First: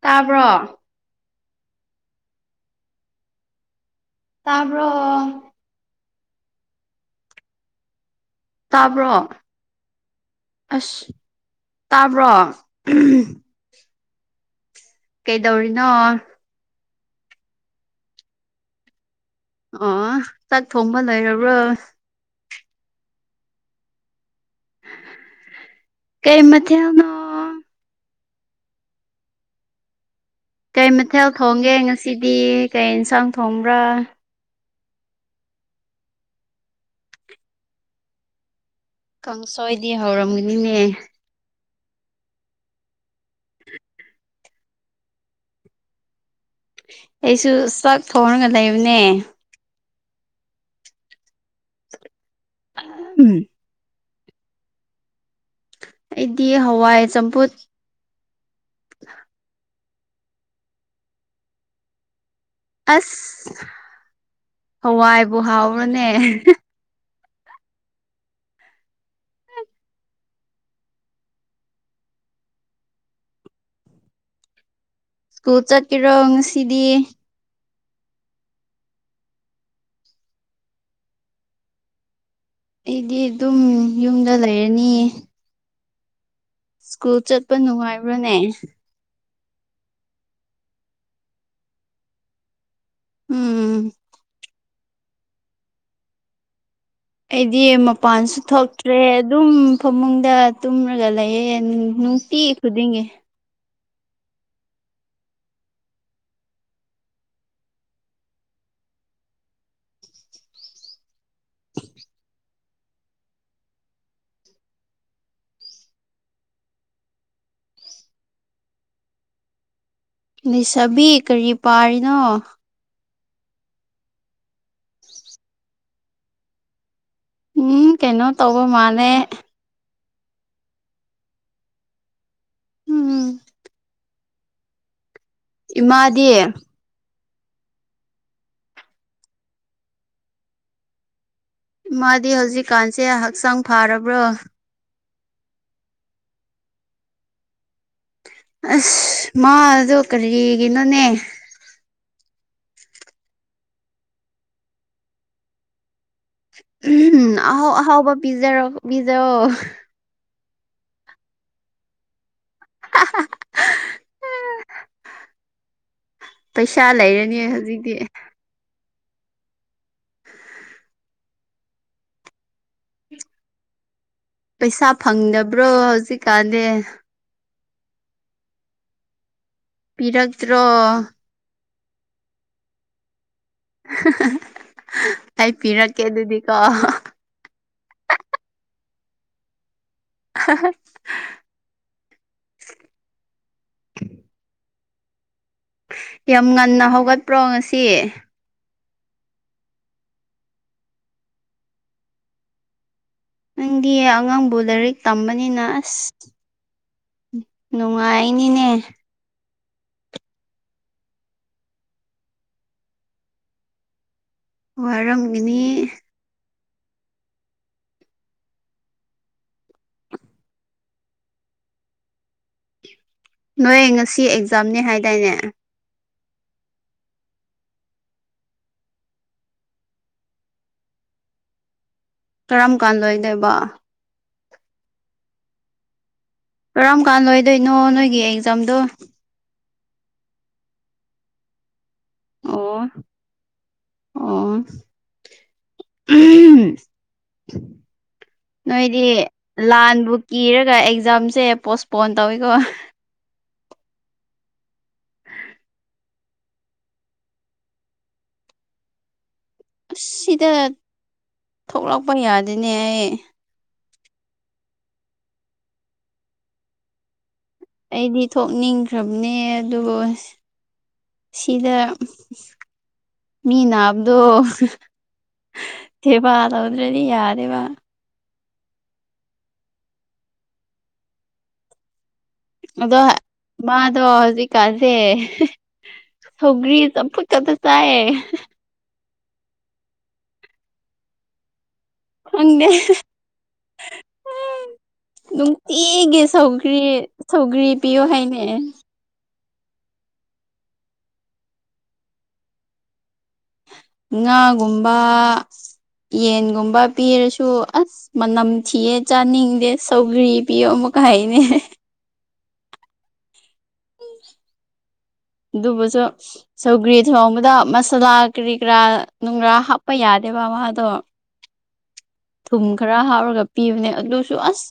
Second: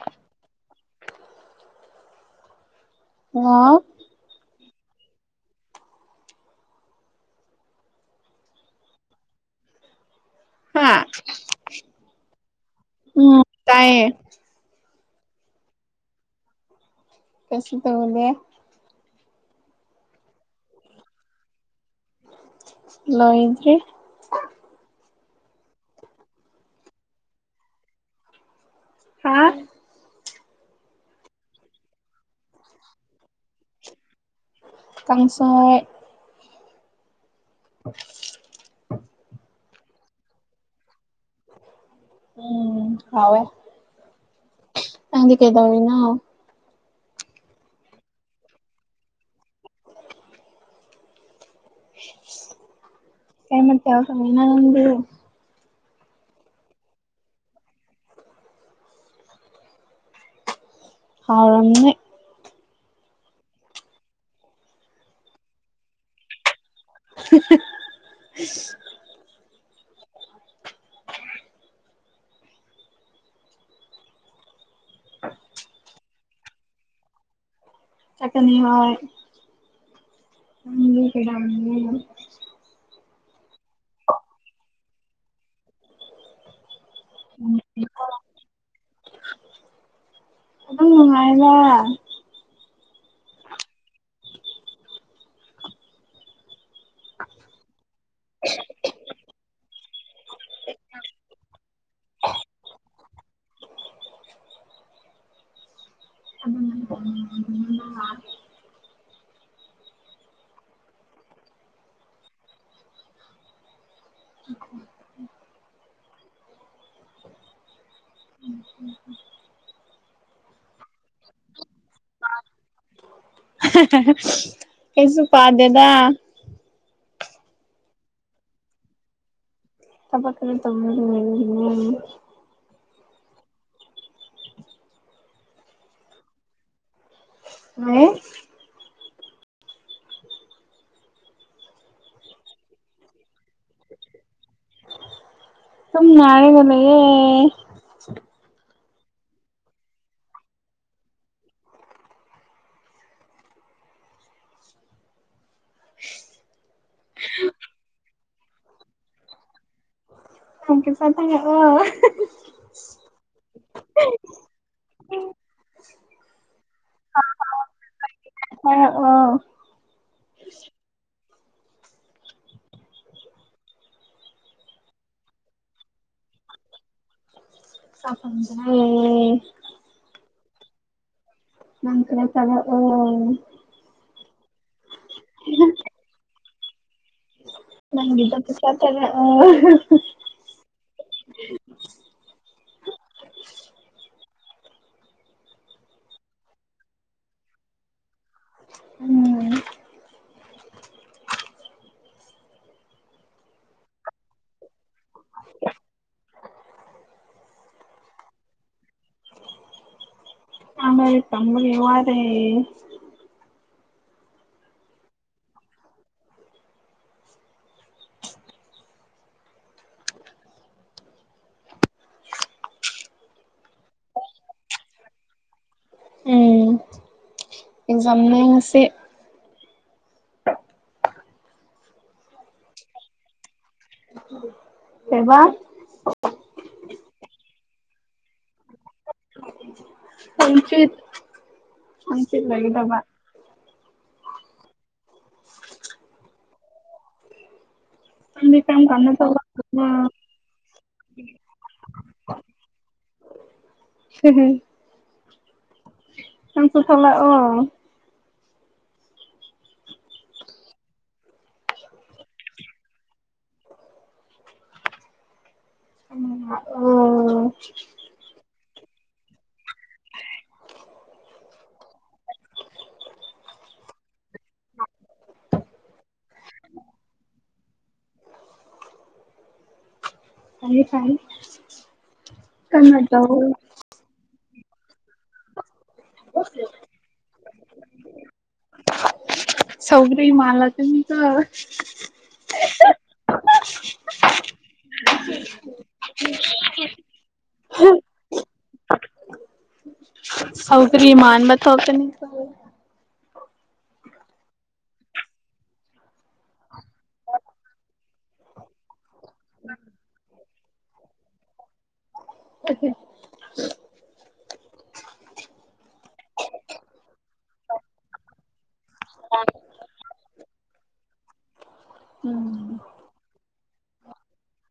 ꯇꯥꯕ꯭ꯔꯣ ꯍꯥꯎ ꯇꯥꯕ꯭ꯔꯣ ꯇꯥꯕ꯭ꯔꯣ ꯍꯥꯥ ꯑꯁ ꯇꯥꯕ꯭ꯔꯣ ꯎꯝ ꯀꯩꯗꯧꯔꯤꯅꯣ ꯀꯩꯁꯨ ꯇꯧꯗꯦ ꯑꯣ ꯆꯥꯛ ꯊꯣꯡꯕ ꯂꯩꯔꯕ꯭ꯔꯣ ꯂꯣꯏꯗ꯭ꯔꯤ ꯀꯩ ꯃꯊꯦꯜꯅꯣ ꯍꯥꯥ ꯀꯩ ꯃꯊꯦꯜ ꯊꯣꯡꯒꯦ ꯉꯁꯤꯗꯤ ꯀꯩ ꯏꯟꯁꯥꯡ ꯊꯣꯡꯕ꯭ꯔꯥ ꯀꯥꯡꯁꯣꯏ [inaudible] ꯀꯥꯡꯁꯣꯏꯗꯤ ꯍꯧꯔꯝꯒꯅꯤꯅꯦ ꯎꯝ ꯍꯥꯎꯋꯦ ꯅꯪꯗꯤ ꯀꯩꯗꯧꯔꯤꯅꯣ ꯑꯩꯁꯨ ꯆꯥꯛ ꯊꯣꯡꯔꯒ ꯂꯩꯕꯅꯦ [unintelligible] ꯎꯝ ꯀꯩ ꯃꯊꯦꯜ ꯊꯣꯡꯉꯤꯅꯣ ꯅꯪꯕꯨ ꯑꯩꯗꯤ ꯍꯋꯥꯏ ꯆꯝꯐꯨꯠ ꯍꯥꯎꯔꯝꯅꯤ ꯑꯁ ꯍꯋꯥꯏꯕꯨ ꯍꯥꯎꯕ꯭ꯔꯣꯅꯦ [unintelligible] ꯁ꯭ꯀꯨꯜ ꯆꯠꯀꯦꯔꯣ ꯉꯁꯤꯗꯤ ꯆꯠꯀꯅꯤ ꯍꯣꯏ [unintelligible] ꯑꯩꯗꯤ ꯑꯗꯨꯝ ꯌꯨꯝꯗ ꯂꯩꯔꯅꯤ ꯁ꯭ꯀꯨꯜ ꯆꯠꯄ ꯅꯨꯡꯉꯥꯏꯕ꯭ꯔꯥꯅꯦ ꯑꯗꯨꯝ ꯅꯨꯡꯉꯥꯏꯗ ꯎꯝ ꯑꯩꯗꯤ ꯃꯄꯥꯟꯁꯨ ꯊꯣꯛꯇ꯭ꯔꯦ ꯑꯗꯨꯝ ꯐꯃꯨꯡꯗ ꯇꯨꯝꯔꯒ ꯂꯩꯌꯦ ꯅꯨꯡꯇꯤ ꯈꯨꯗꯤꯡꯒꯤ [unintelligible] [inaudible] [unintelligible] ꯂꯤꯁꯥꯕꯤ ꯀꯔꯤ ꯄꯥꯔꯤꯅꯣ ꯀꯩꯁꯨ ꯄꯥꯗꯦꯗ ꯎꯝ ꯀꯩꯅꯣ ꯇꯧꯕ ꯃꯥꯜꯂꯦ [unintelligible] ꯎꯝ ꯏꯃꯥꯗꯤ ꯂꯩ ꯏꯃꯥꯗꯤ ꯍꯧꯖꯤꯛꯀꯥꯟꯁꯦ ꯍꯛꯆꯥꯡ ꯐꯥꯔꯕ꯭ꯔꯣ ꯁꯨꯝ ꯅꯥꯔꯒ ꯂꯩꯌꯦ ꯑꯁ ꯃꯥꯗꯣ ꯀꯔꯤꯒꯤꯅꯣꯅꯦ [unintelligible] ꯎꯝ ꯑꯍꯥꯎ ꯑꯍꯥꯎꯕ ꯄꯤꯖꯔꯣ ꯄꯤꯖꯑꯣ [unintelligible] [inaudible] ꯄꯩꯁꯥ ꯂꯩꯔꯅꯤ ꯍꯧꯖꯤꯛꯇꯤ ꯊꯥꯔꯛꯑꯣ ꯄꯩꯁꯥ ꯐꯪꯗꯕ꯭ꯔꯣ ꯍꯧꯖꯤꯛꯀꯥꯟꯗꯤ ꯄꯩꯁꯥ ꯐꯪꯗꯔꯦ ꯄꯤꯔꯛꯇ꯭ꯔꯣ ꯅꯪ ꯈꯔ ꯀꯥꯞꯂꯛꯑꯣ ꯑꯩ ꯄꯤꯔꯛꯀꯦ ꯑꯗꯨꯗꯤꯀꯣ ꯅꯪꯒꯤꯗꯣ ꯄꯩꯁꯥ ꯊꯥꯔꯛꯑꯣ [unintelligible] ꯌꯥꯝ ꯉꯟꯅ ꯍꯧꯒꯠꯄ꯭ꯔꯣ ꯉꯁꯤ ꯎꯝ ꯅꯪꯗꯤ ꯑꯉꯥꯡꯕꯨ ꯂꯥꯏꯔꯤꯛ ꯇꯝꯕꯅꯤꯅ ꯑꯁ ꯅꯨꯡꯉꯥꯏꯅꯤꯅꯦ ꯑ ꯀꯝꯕꯒꯤ ꯋꯥꯔꯦ ꯋꯥꯔꯝꯃꯤꯅꯤ ꯅꯣꯏ ꯉꯁꯤ ꯑꯦꯛꯖꯥꯝꯅꯦ ꯍꯥꯏꯗꯥꯏꯅꯦ ꯎꯝ ꯑꯦꯖꯝꯅ ꯉꯁꯦ ꯀꯔꯝ ꯀꯥꯟꯗꯣꯗꯦꯕ ꯀꯕꯥ ꯀꯔꯝ ꯀꯥꯟ ꯂꯣꯏꯗꯣꯏꯅꯣ ꯅꯣꯏꯒꯤ ꯑꯦꯛꯖꯥꯝꯗꯣ ꯄꯨꯆ ꯄꯆꯤꯁ ꯑꯣ ꯂꯒꯗꯕ ꯑꯣ ꯅꯪꯗꯤ ꯀꯔꯝ ꯅꯣꯏꯗꯤ ꯀꯥꯟꯗ ꯊꯣꯛꯂꯛꯇꯣꯏꯅꯣ ꯂꯥꯟꯕꯨ ꯀꯤꯔꯒ ꯑꯦꯛꯖꯥꯝꯁꯦ ꯄꯣꯁꯄꯣꯟ ꯇꯧꯋꯤꯀꯣ ꯍꯝ ꯍꯝ ꯁꯪꯁꯨꯁꯂ ꯑꯣ ꯑꯁ ꯁꯤꯗ ꯊꯣꯛꯂꯛꯄ ꯌꯥꯗꯤꯅꯦ ꯑꯩ ꯎ ꯑꯣ ꯑꯩꯗꯤ ꯊꯣꯛꯅꯤꯡꯈ꯭ꯔꯕꯅꯦ ꯑꯗꯨꯕꯨ ꯁꯤꯗ ꯃꯤ ꯅꯕꯗꯣ ꯁꯦꯕꯥ ꯇꯧꯗ꯭ꯔꯗꯤ ꯌꯥꯗꯦꯕ ꯀꯅꯤ ꯐꯥꯏ ꯑꯗꯣ ꯃꯥꯗꯣ ꯍꯧꯖꯤꯛꯀꯥꯟꯥꯁꯦ ꯁꯧꯒ꯭ꯔꯤ ꯆꯝꯐꯨꯠ ꯗ ꯆꯥꯏꯌꯦ ꯁꯧꯒ꯭ꯔꯍꯤ ꯃꯥꯂ ꯇꯃꯤ ꯀ ꯑꯪ ꯎ ꯅꯨꯡꯇꯤꯒꯤ ꯁꯧꯒꯔꯤ ꯁꯧꯒ꯭ꯔꯤ ꯄꯤꯌꯣ ꯍꯥꯏꯅꯦ ꯍꯥꯎꯗ꯭ꯔꯤ ꯃꯥꯥꯟ ꯃ ꯍꯇꯅꯤ ꯉꯥꯒꯨꯝꯕ ꯌꯦꯟꯒꯨꯝꯕ ꯄꯤꯔꯁꯨ ꯑꯁ ꯃꯅꯝ ꯊꯤꯌꯦ ꯆꯥꯅꯤꯡꯗꯦ ꯁꯧꯒ꯭ꯔꯤ ꯄꯤꯌꯣ ꯑꯃꯨꯛꯀ ꯍꯥꯏꯅꯦ ꯎ ꯑꯗꯨꯕꯨꯁꯨ ꯁꯧꯒ꯭ꯔꯤ ꯊꯣꯡꯣꯡꯕꯗ ꯃꯁꯥꯂꯥ ꯀꯔꯤ ꯀꯔꯥ ꯅꯨꯡꯒꯔꯥꯞ ꯀꯄ ꯌꯥꯗꯦꯕ ꯃꯥꯗꯣ ꯎꯝ ꯊꯨꯝ ꯈꯔ ꯍꯥꯎꯔꯒ ꯄꯤꯕꯅꯦ ꯑꯗꯨꯁꯨ ꯑꯁ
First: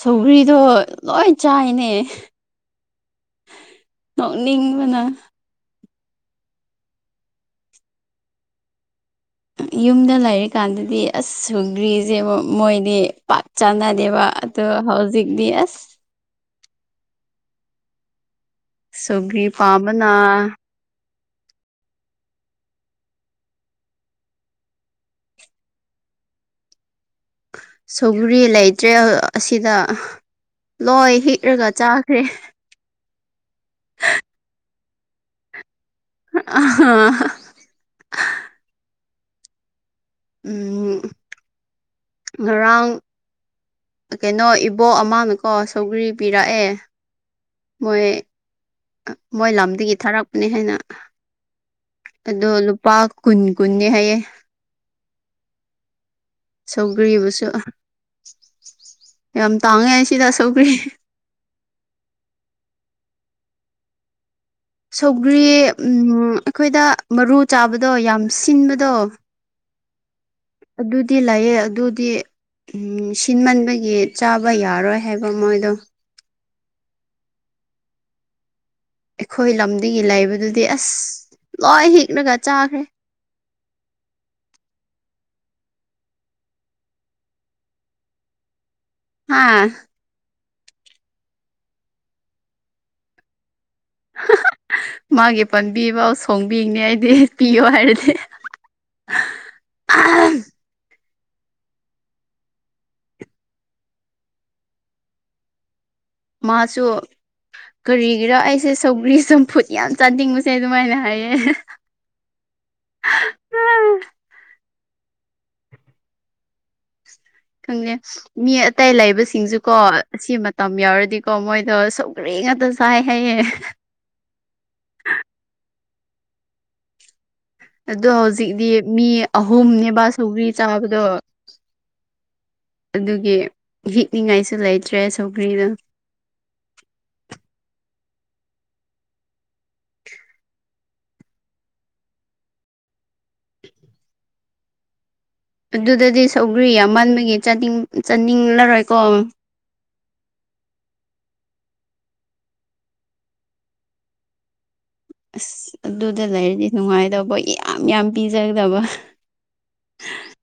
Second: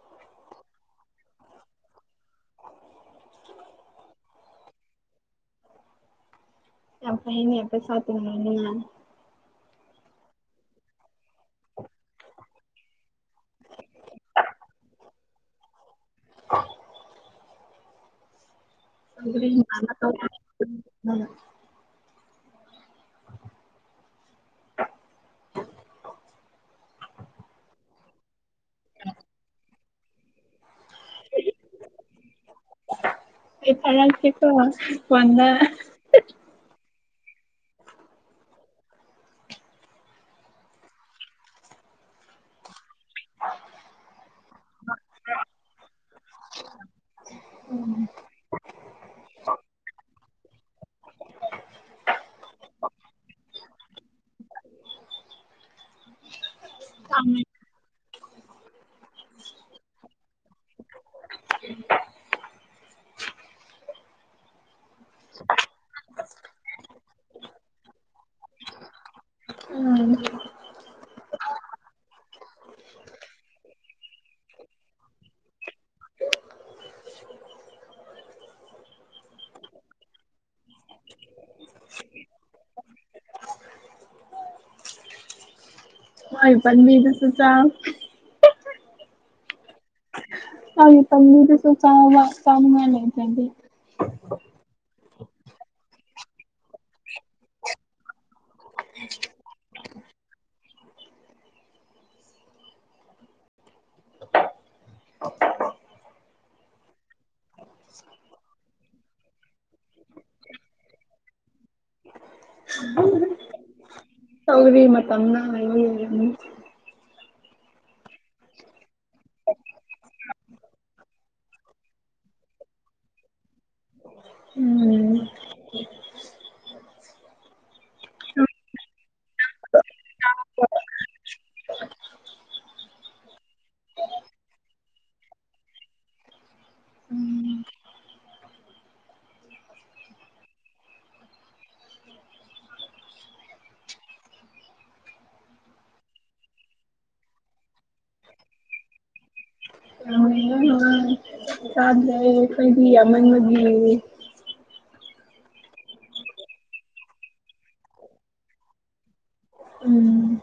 ꯁꯧꯒꯔꯤꯗꯣ ꯂꯣꯏ ꯆꯥꯏꯅꯦ ꯅꯣꯛꯅꯤꯡꯕꯅ ꯌꯥꯝ ꯐ ꯍꯅꯤ ꯑꯩ ꯄꯩꯁꯇꯅꯅꯤ ꯌꯨꯝꯗ ꯂꯩꯔꯤꯀꯥꯟꯗꯗꯤ ꯑꯁ ꯁꯨꯒ꯭ꯔꯤꯁꯦ ꯃꯣꯏꯗꯤ ꯄꯥꯛ ꯆꯥꯟꯅꯥ ꯗꯦꯕ ꯑꯗꯨ ꯍꯧꯖꯤꯛꯗꯤ ꯑꯁ ꯑ ꯁꯧꯒ꯭ꯔꯤ ꯄꯥꯝꯕꯅ [inaudible] ꯁꯨꯒꯔꯤ ꯂꯩꯇ꯭ꯔꯦ ꯑꯁꯤꯗ ꯂꯣꯏ ꯍꯤꯛꯔꯒ ꯆꯥꯈ꯭ꯔꯦ ꯏ ꯊꯥꯔ ꯊꯀꯣ ꯀꯟꯗ ꯑ ꯎ ꯉꯔꯥꯡ ꯀꯩꯅꯣ ꯏꯕꯣꯛ ꯑꯃꯅꯦꯀꯣ ꯁꯧꯒ꯭ꯔꯤ ꯄꯤꯔꯛꯑꯦ ꯃꯣꯏ ꯃꯣꯏ ꯂꯝꯗꯒꯤ ꯊꯥꯔꯛ ꯅꯦ ꯍꯥꯏꯅ ꯑꯗꯣ ꯂꯨꯄꯥ ꯀꯨꯟ ꯀꯨꯟꯗꯤ ꯍꯥꯏꯌꯦꯦ ꯁꯧꯒ꯭ꯔꯤꯕꯁꯨ ꯌꯥꯝ ꯇꯥꯡꯉꯦ ꯁꯤꯗ ꯁꯧꯒ꯭ꯔꯤ ꯁꯧꯒ꯭ꯔꯤ ꯑꯩꯈꯣꯏꯗ ꯃꯔꯨ ꯆꯥꯕꯗꯣ ꯌꯥꯝ ꯁꯤꯟꯕꯗꯣ ꯎ ꯑꯗꯨꯗꯤ ꯂꯥꯛꯑꯦ ꯑꯗꯨꯗꯤ ꯁꯤꯟꯃꯟꯕꯒꯤ ꯆꯥꯕ ꯌꯥꯔꯣꯏ ꯍꯥꯏꯕ ꯃꯣꯏꯗꯣ ꯑꯩꯈꯣꯏ ꯂꯝꯗꯒꯤ ꯂꯩꯕꯗꯨꯗꯤ ꯑꯁ ꯂꯣꯏ ꯍꯤꯛꯂꯒ ꯆꯥꯈ꯭ꯔꯦ ꯍꯣꯏ ꯄꯃꯤꯗꯁꯨ ꯆ ꯍꯥꯥ ꯍꯥꯏ ꯇꯁꯨ ꯆꯃ ꯆꯃꯃꯅ ꯂꯩꯗꯤ ꯃꯥꯒꯤ ꯄꯥꯟꯕꯤꯐꯥꯎ ꯁꯣꯡꯕꯤꯅꯤ ꯑꯩꯗꯤ ꯄꯤꯌꯣ ꯍꯥꯏꯔꯗꯤ ꯃꯥꯁꯨ ꯀꯔꯤꯒꯤꯔꯥ ꯑꯩꯁꯦ ꯁꯧꯒ꯭ꯔꯤ ꯆꯝꯐꯨꯠ ꯌꯥꯝ ꯆꯥꯅꯤꯡꯕꯁꯦ ꯑꯗꯨꯃꯥꯏꯅ ꯍꯥꯏꯌꯦ ꯎ ꯇꯧꯔꯤ ꯃꯅ ꯈꯪꯅꯦꯦ ꯃꯤ ꯑꯇꯩ ꯂꯩꯕꯁꯤꯡꯁꯨ ꯀꯣ ꯁꯤ ꯃꯇꯝ ꯌꯥꯎꯔꯗꯤꯀꯣ ꯃꯣꯏꯗ ꯁꯧꯒ꯭ꯔꯦ ꯉꯥꯛꯇ ꯆꯥꯏ ꯍꯥꯏꯌꯦ ꯎꯝ ꯑꯗꯣ ꯍꯧꯖꯤꯛꯇꯤ ꯃꯤ ꯑꯍꯨꯝꯅꯦꯕꯕꯥ ꯁꯧꯒ꯭ꯔꯤ ꯆꯥꯕꯗꯣ ꯑꯗꯨꯒꯤ ꯍꯤꯛꯅꯤꯡꯉꯥꯏꯁꯨ ꯂꯩꯇ꯭ꯔꯦ ꯁꯧꯒ꯭ꯔꯤꯗ [unintelligible] ꯑꯗꯨꯗꯗꯤ ꯁꯧꯒ꯭ꯔꯤ ꯌꯥꯝ ꯃꯟꯕꯒꯤꯅꯤꯡ ꯆꯥꯅꯤꯡꯂꯔꯣꯏꯀꯣ ꯑ ꯆꯥꯗꯦ ꯑꯩꯈꯣꯏꯗꯤ ꯌꯥꯝꯃꯟꯕꯒꯤ ꯑꯁ ꯑꯗꯨꯗ ꯂꯩꯔꯗꯤ ꯅꯨꯡꯉꯥꯏꯇꯕ ꯌꯥꯝ ꯌꯥꯝ ꯄꯤꯖꯒꯗꯕ ꯎꯝ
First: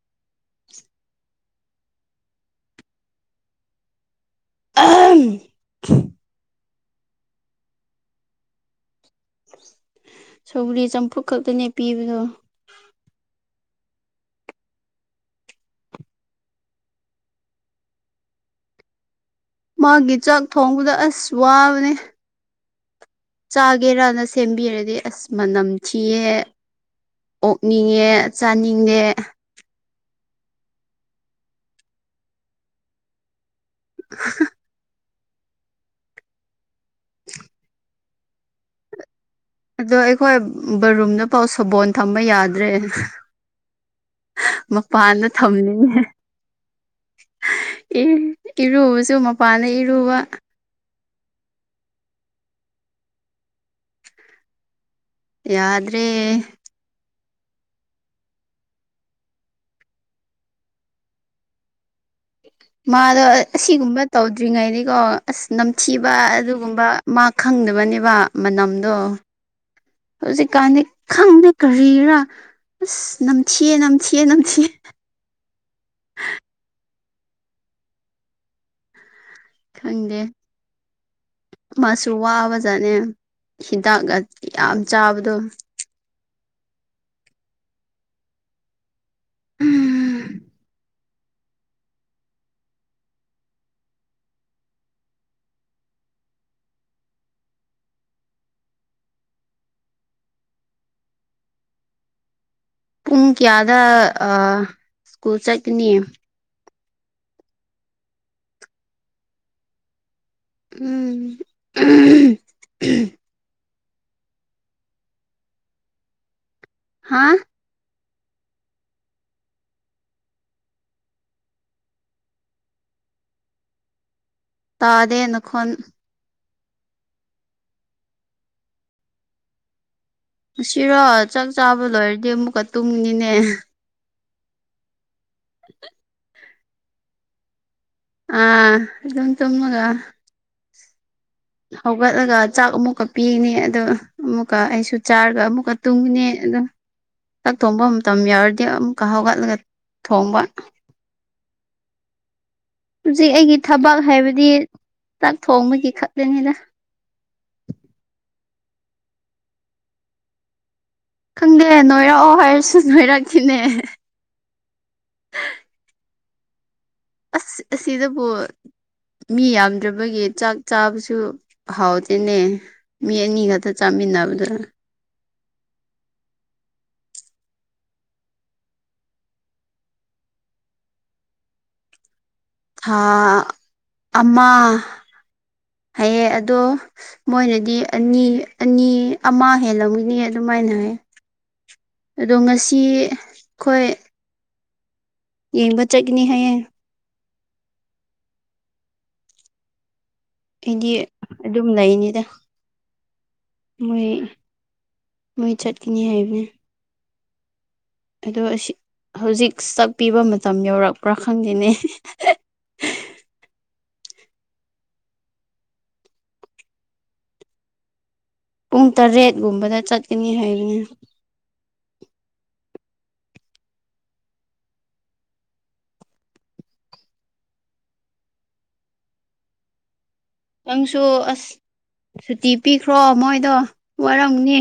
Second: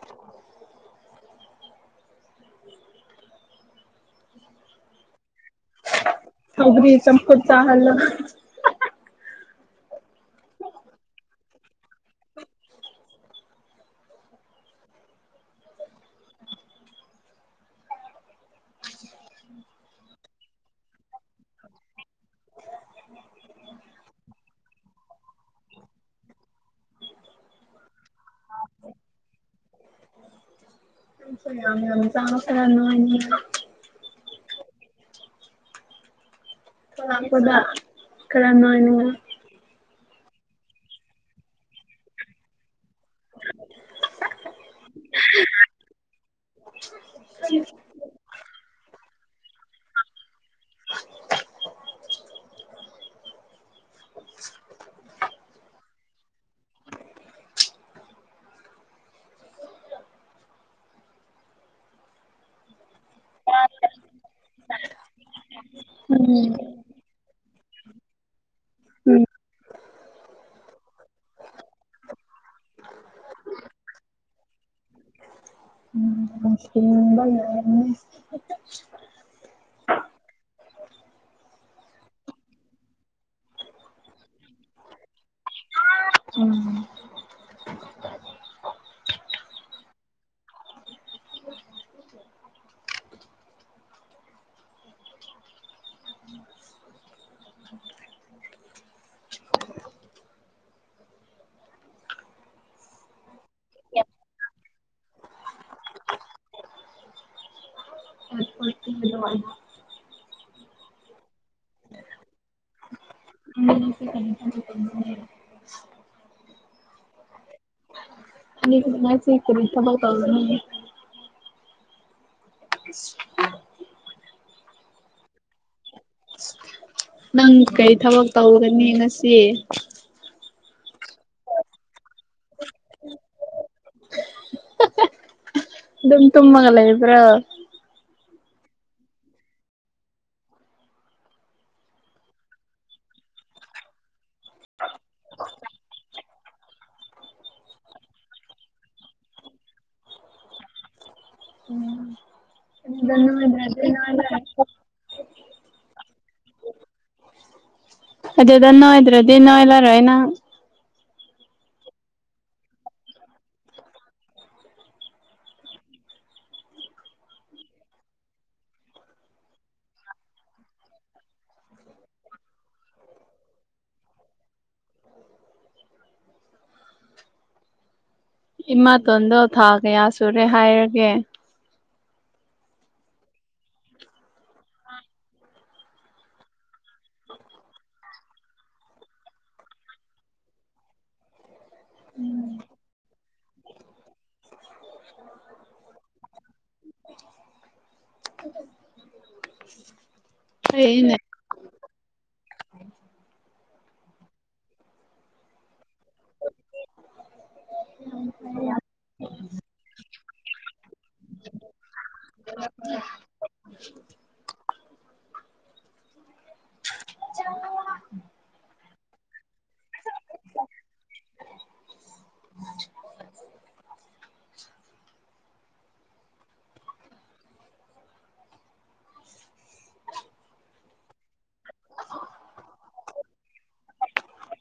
ꯎ ꯍꯧꯕꯔꯤ ꯆꯄ ꯆꯥꯍꯜ ꯁꯧꯒꯔꯤ ꯆꯝꯐꯨꯠ ꯈꯛꯇꯅꯦ ꯄꯤꯕꯗꯣ ꯃꯥꯒꯤ ꯆꯥꯛ ꯊꯣꯡꯕꯗ ꯑꯁ ꯋꯥꯕꯅꯦ ꯆꯥꯒꯦꯔꯥꯅ ꯁꯦꯝꯕꯤꯔꯗꯤ ꯑꯁ ꯃꯅꯝ ꯊꯤꯌꯦ ꯑꯣꯛꯅꯤꯡꯉꯦ ꯆꯥꯅꯤꯡꯉꯦ ꯆꯥꯃꯔꯉꯤ [unintelligible] ꯈꯥꯛꯄꯗ ꯀꯔꯝꯅꯣꯅ ꯑꯗꯣ ꯑꯩꯈꯣꯏ ꯕꯔꯨꯝꯗ ꯄꯥꯎ ꯁꯕꯣꯟ ꯊꯝꯕ ꯌꯥꯗ꯭ꯔꯦ ꯃꯄꯥꯟꯗ ꯊꯝꯅꯤꯡꯉ [unintelligible] ꯏꯔꯨꯕꯁꯨ ꯃꯄꯥꯟꯅ ꯏꯔꯨꯕ ꯌꯥꯗ꯭ꯔꯦ ꯃꯥꯗꯣ ꯑꯁꯤꯒꯨꯝꯕ ꯇꯧꯗ꯭ꯔꯤꯉꯩꯗꯤꯀꯣ ꯑꯁ ꯅꯝꯊꯤꯕ ꯎꯝ ꯑꯗꯨꯒꯨꯝꯕ ꯃꯥ ꯈꯪꯗꯕꯅꯦꯕ ꯃꯅꯝꯗꯣ ꯎꯝ ꯍꯧꯖꯤꯛꯀꯥꯟꯗꯤ ꯈꯪꯗꯦ ꯀꯔꯤꯔꯥ ꯑꯁ ꯅꯝꯊꯤꯑ ꯅꯝꯊꯤꯌꯦ ꯅꯝꯊꯤꯦ ꯎꯝ [unintelligible] ꯈꯪꯗꯦ ꯃꯁꯨ ꯋꯥꯕꯖꯥꯠꯅꯦ ꯍꯤꯗꯥꯛ ꯌꯥꯝ ꯆꯥꯕꯗꯣ ꯎꯝ [unintelligible] ꯎꯝ ꯎꯝ ꯄꯨꯡ ꯀꯌꯥꯗ ꯁ꯭ꯀꯨꯜ ꯆꯠꯀꯅꯤ ꯇꯦ ꯑꯗꯨ ꯎꯝ ꯎ ꯀꯩꯅ ꯍꯥꯥ ꯑꯉꯥꯏ ꯆꯦꯔꯤ ꯏ ꯊꯕ ꯇꯧꯖ ꯎꯝ ꯇꯥꯗꯦꯅ ꯈꯣꯟ ꯅꯪ ꯀꯔꯤ ꯊꯕꯛ ꯇꯧꯒꯅꯤ ꯉꯁꯤ ꯑꯁꯤꯔꯣ ꯆꯥꯛ ꯆꯥꯕ ꯂꯣꯏꯔꯗꯤ ꯑꯃꯨꯛꯀ ꯇꯨꯡꯅꯤꯅꯦ ꯑꯗꯨꯝ ꯇꯨꯝꯃꯒꯂ ꯏꯕ꯭ꯔꯥ ꯑꯥ ꯑꯗꯨꯝ ꯆꯃꯒ ꯍꯧꯒꯠꯂꯒ ꯆꯥꯛ ꯑꯃꯨꯛꯀ ꯄꯤꯅꯦ ꯑ ꯑꯃꯨꯛꯀ ꯑꯩꯁꯨ ꯆꯥꯔꯒ ꯑꯃꯨꯛꯀ ꯇꯨꯡꯉꯤꯅꯦ ꯑ ꯆꯛ ꯊꯣꯡꯕ ꯃꯇꯝ ꯌꯥꯎꯔꯗꯤ ꯑꯃꯨꯛꯀ ꯍꯧꯒꯠꯂꯒ ꯊꯣꯡꯕ ꯎꯝ ꯍꯧꯖꯤꯛ ꯑꯩꯒꯤ ꯊꯕꯛ ꯍꯥꯏꯕꯗꯤ ꯆꯥꯛ ꯊꯣꯡꯕꯒꯤ ꯈꯛꯇꯅꯤꯅ ꯑꯗꯨꯗꯗ ꯅꯅꯥꯣꯏꯗ꯭ꯔꯣꯗꯤ ꯅꯣꯏꯂꯔꯣꯣꯏꯅ ꯈꯪꯗꯦ ꯅꯣꯏꯔꯛꯑꯣ ꯍꯥꯏꯔꯁꯨ ꯅꯣꯏꯔꯛꯈꯤꯅꯦ ꯑꯁ ꯑꯁꯤ ꯑꯁꯤꯗꯣ ꯃꯤ ꯌꯥꯝꯗ꯭ꯔꯕꯒꯤ ꯆꯥꯛ ꯆꯥꯕꯁꯨ ꯍꯥꯎꯇꯦꯅꯦ ꯃꯤ ꯑꯅꯤ ꯈꯛꯇ ꯆꯥꯃꯤꯟꯅꯕꯗꯨꯅ ꯏꯃꯥꯇꯣꯟꯗꯣ ꯊꯥ ꯀꯌꯥ ꯁꯨꯔꯦ ꯍꯥꯏꯔꯒꯦ ꯊꯥ ꯑꯃ ꯍꯥꯏꯌꯦ ꯑꯗꯣ ꯃꯣꯏꯅꯗꯤ ꯑꯅꯤ ꯑꯅꯤ ꯑꯃ ꯍꯦꯜꯂꯝꯈꯤꯅꯤ ꯑꯗꯨꯃꯥꯏꯅ ꯍꯥꯏ ꯑꯗꯣ ꯉꯁꯤ ꯑꯩꯈꯣꯏ ꯌꯦꯡꯕ ꯆꯠꯈꯤꯅꯤ ꯍꯥꯏꯌꯦꯡ ꯑ ꯑꯩꯗꯤ ꯑꯗꯨꯝ ꯂꯩꯅꯤꯗ ꯃꯣꯏ ꯃꯣꯏ ꯆꯠꯀꯅꯤ ꯍꯥꯏꯕꯅꯦ [unintelligible] ꯑꯗꯣ ꯍꯧꯖꯤꯛꯛꯄꯤꯕ ꯃꯇꯝ ꯌꯧꯔꯛꯄ꯭ꯔꯥ ꯈꯪꯗꯦꯅꯦ [unintelligible] [unintelligible] ꯑꯃꯨ ꯇ ꯔꯦꯠꯒꯨꯝꯕꯗ ꯆꯠꯀꯅꯤ ꯍꯥꯏꯕꯅꯦ ꯎ ꯅꯪꯁꯨ ꯑꯁ ꯁꯨꯇꯤ ꯄꯤꯈ꯭ꯔꯣ ꯃꯣꯏꯗꯣ ꯋꯥꯔꯝꯅꯤ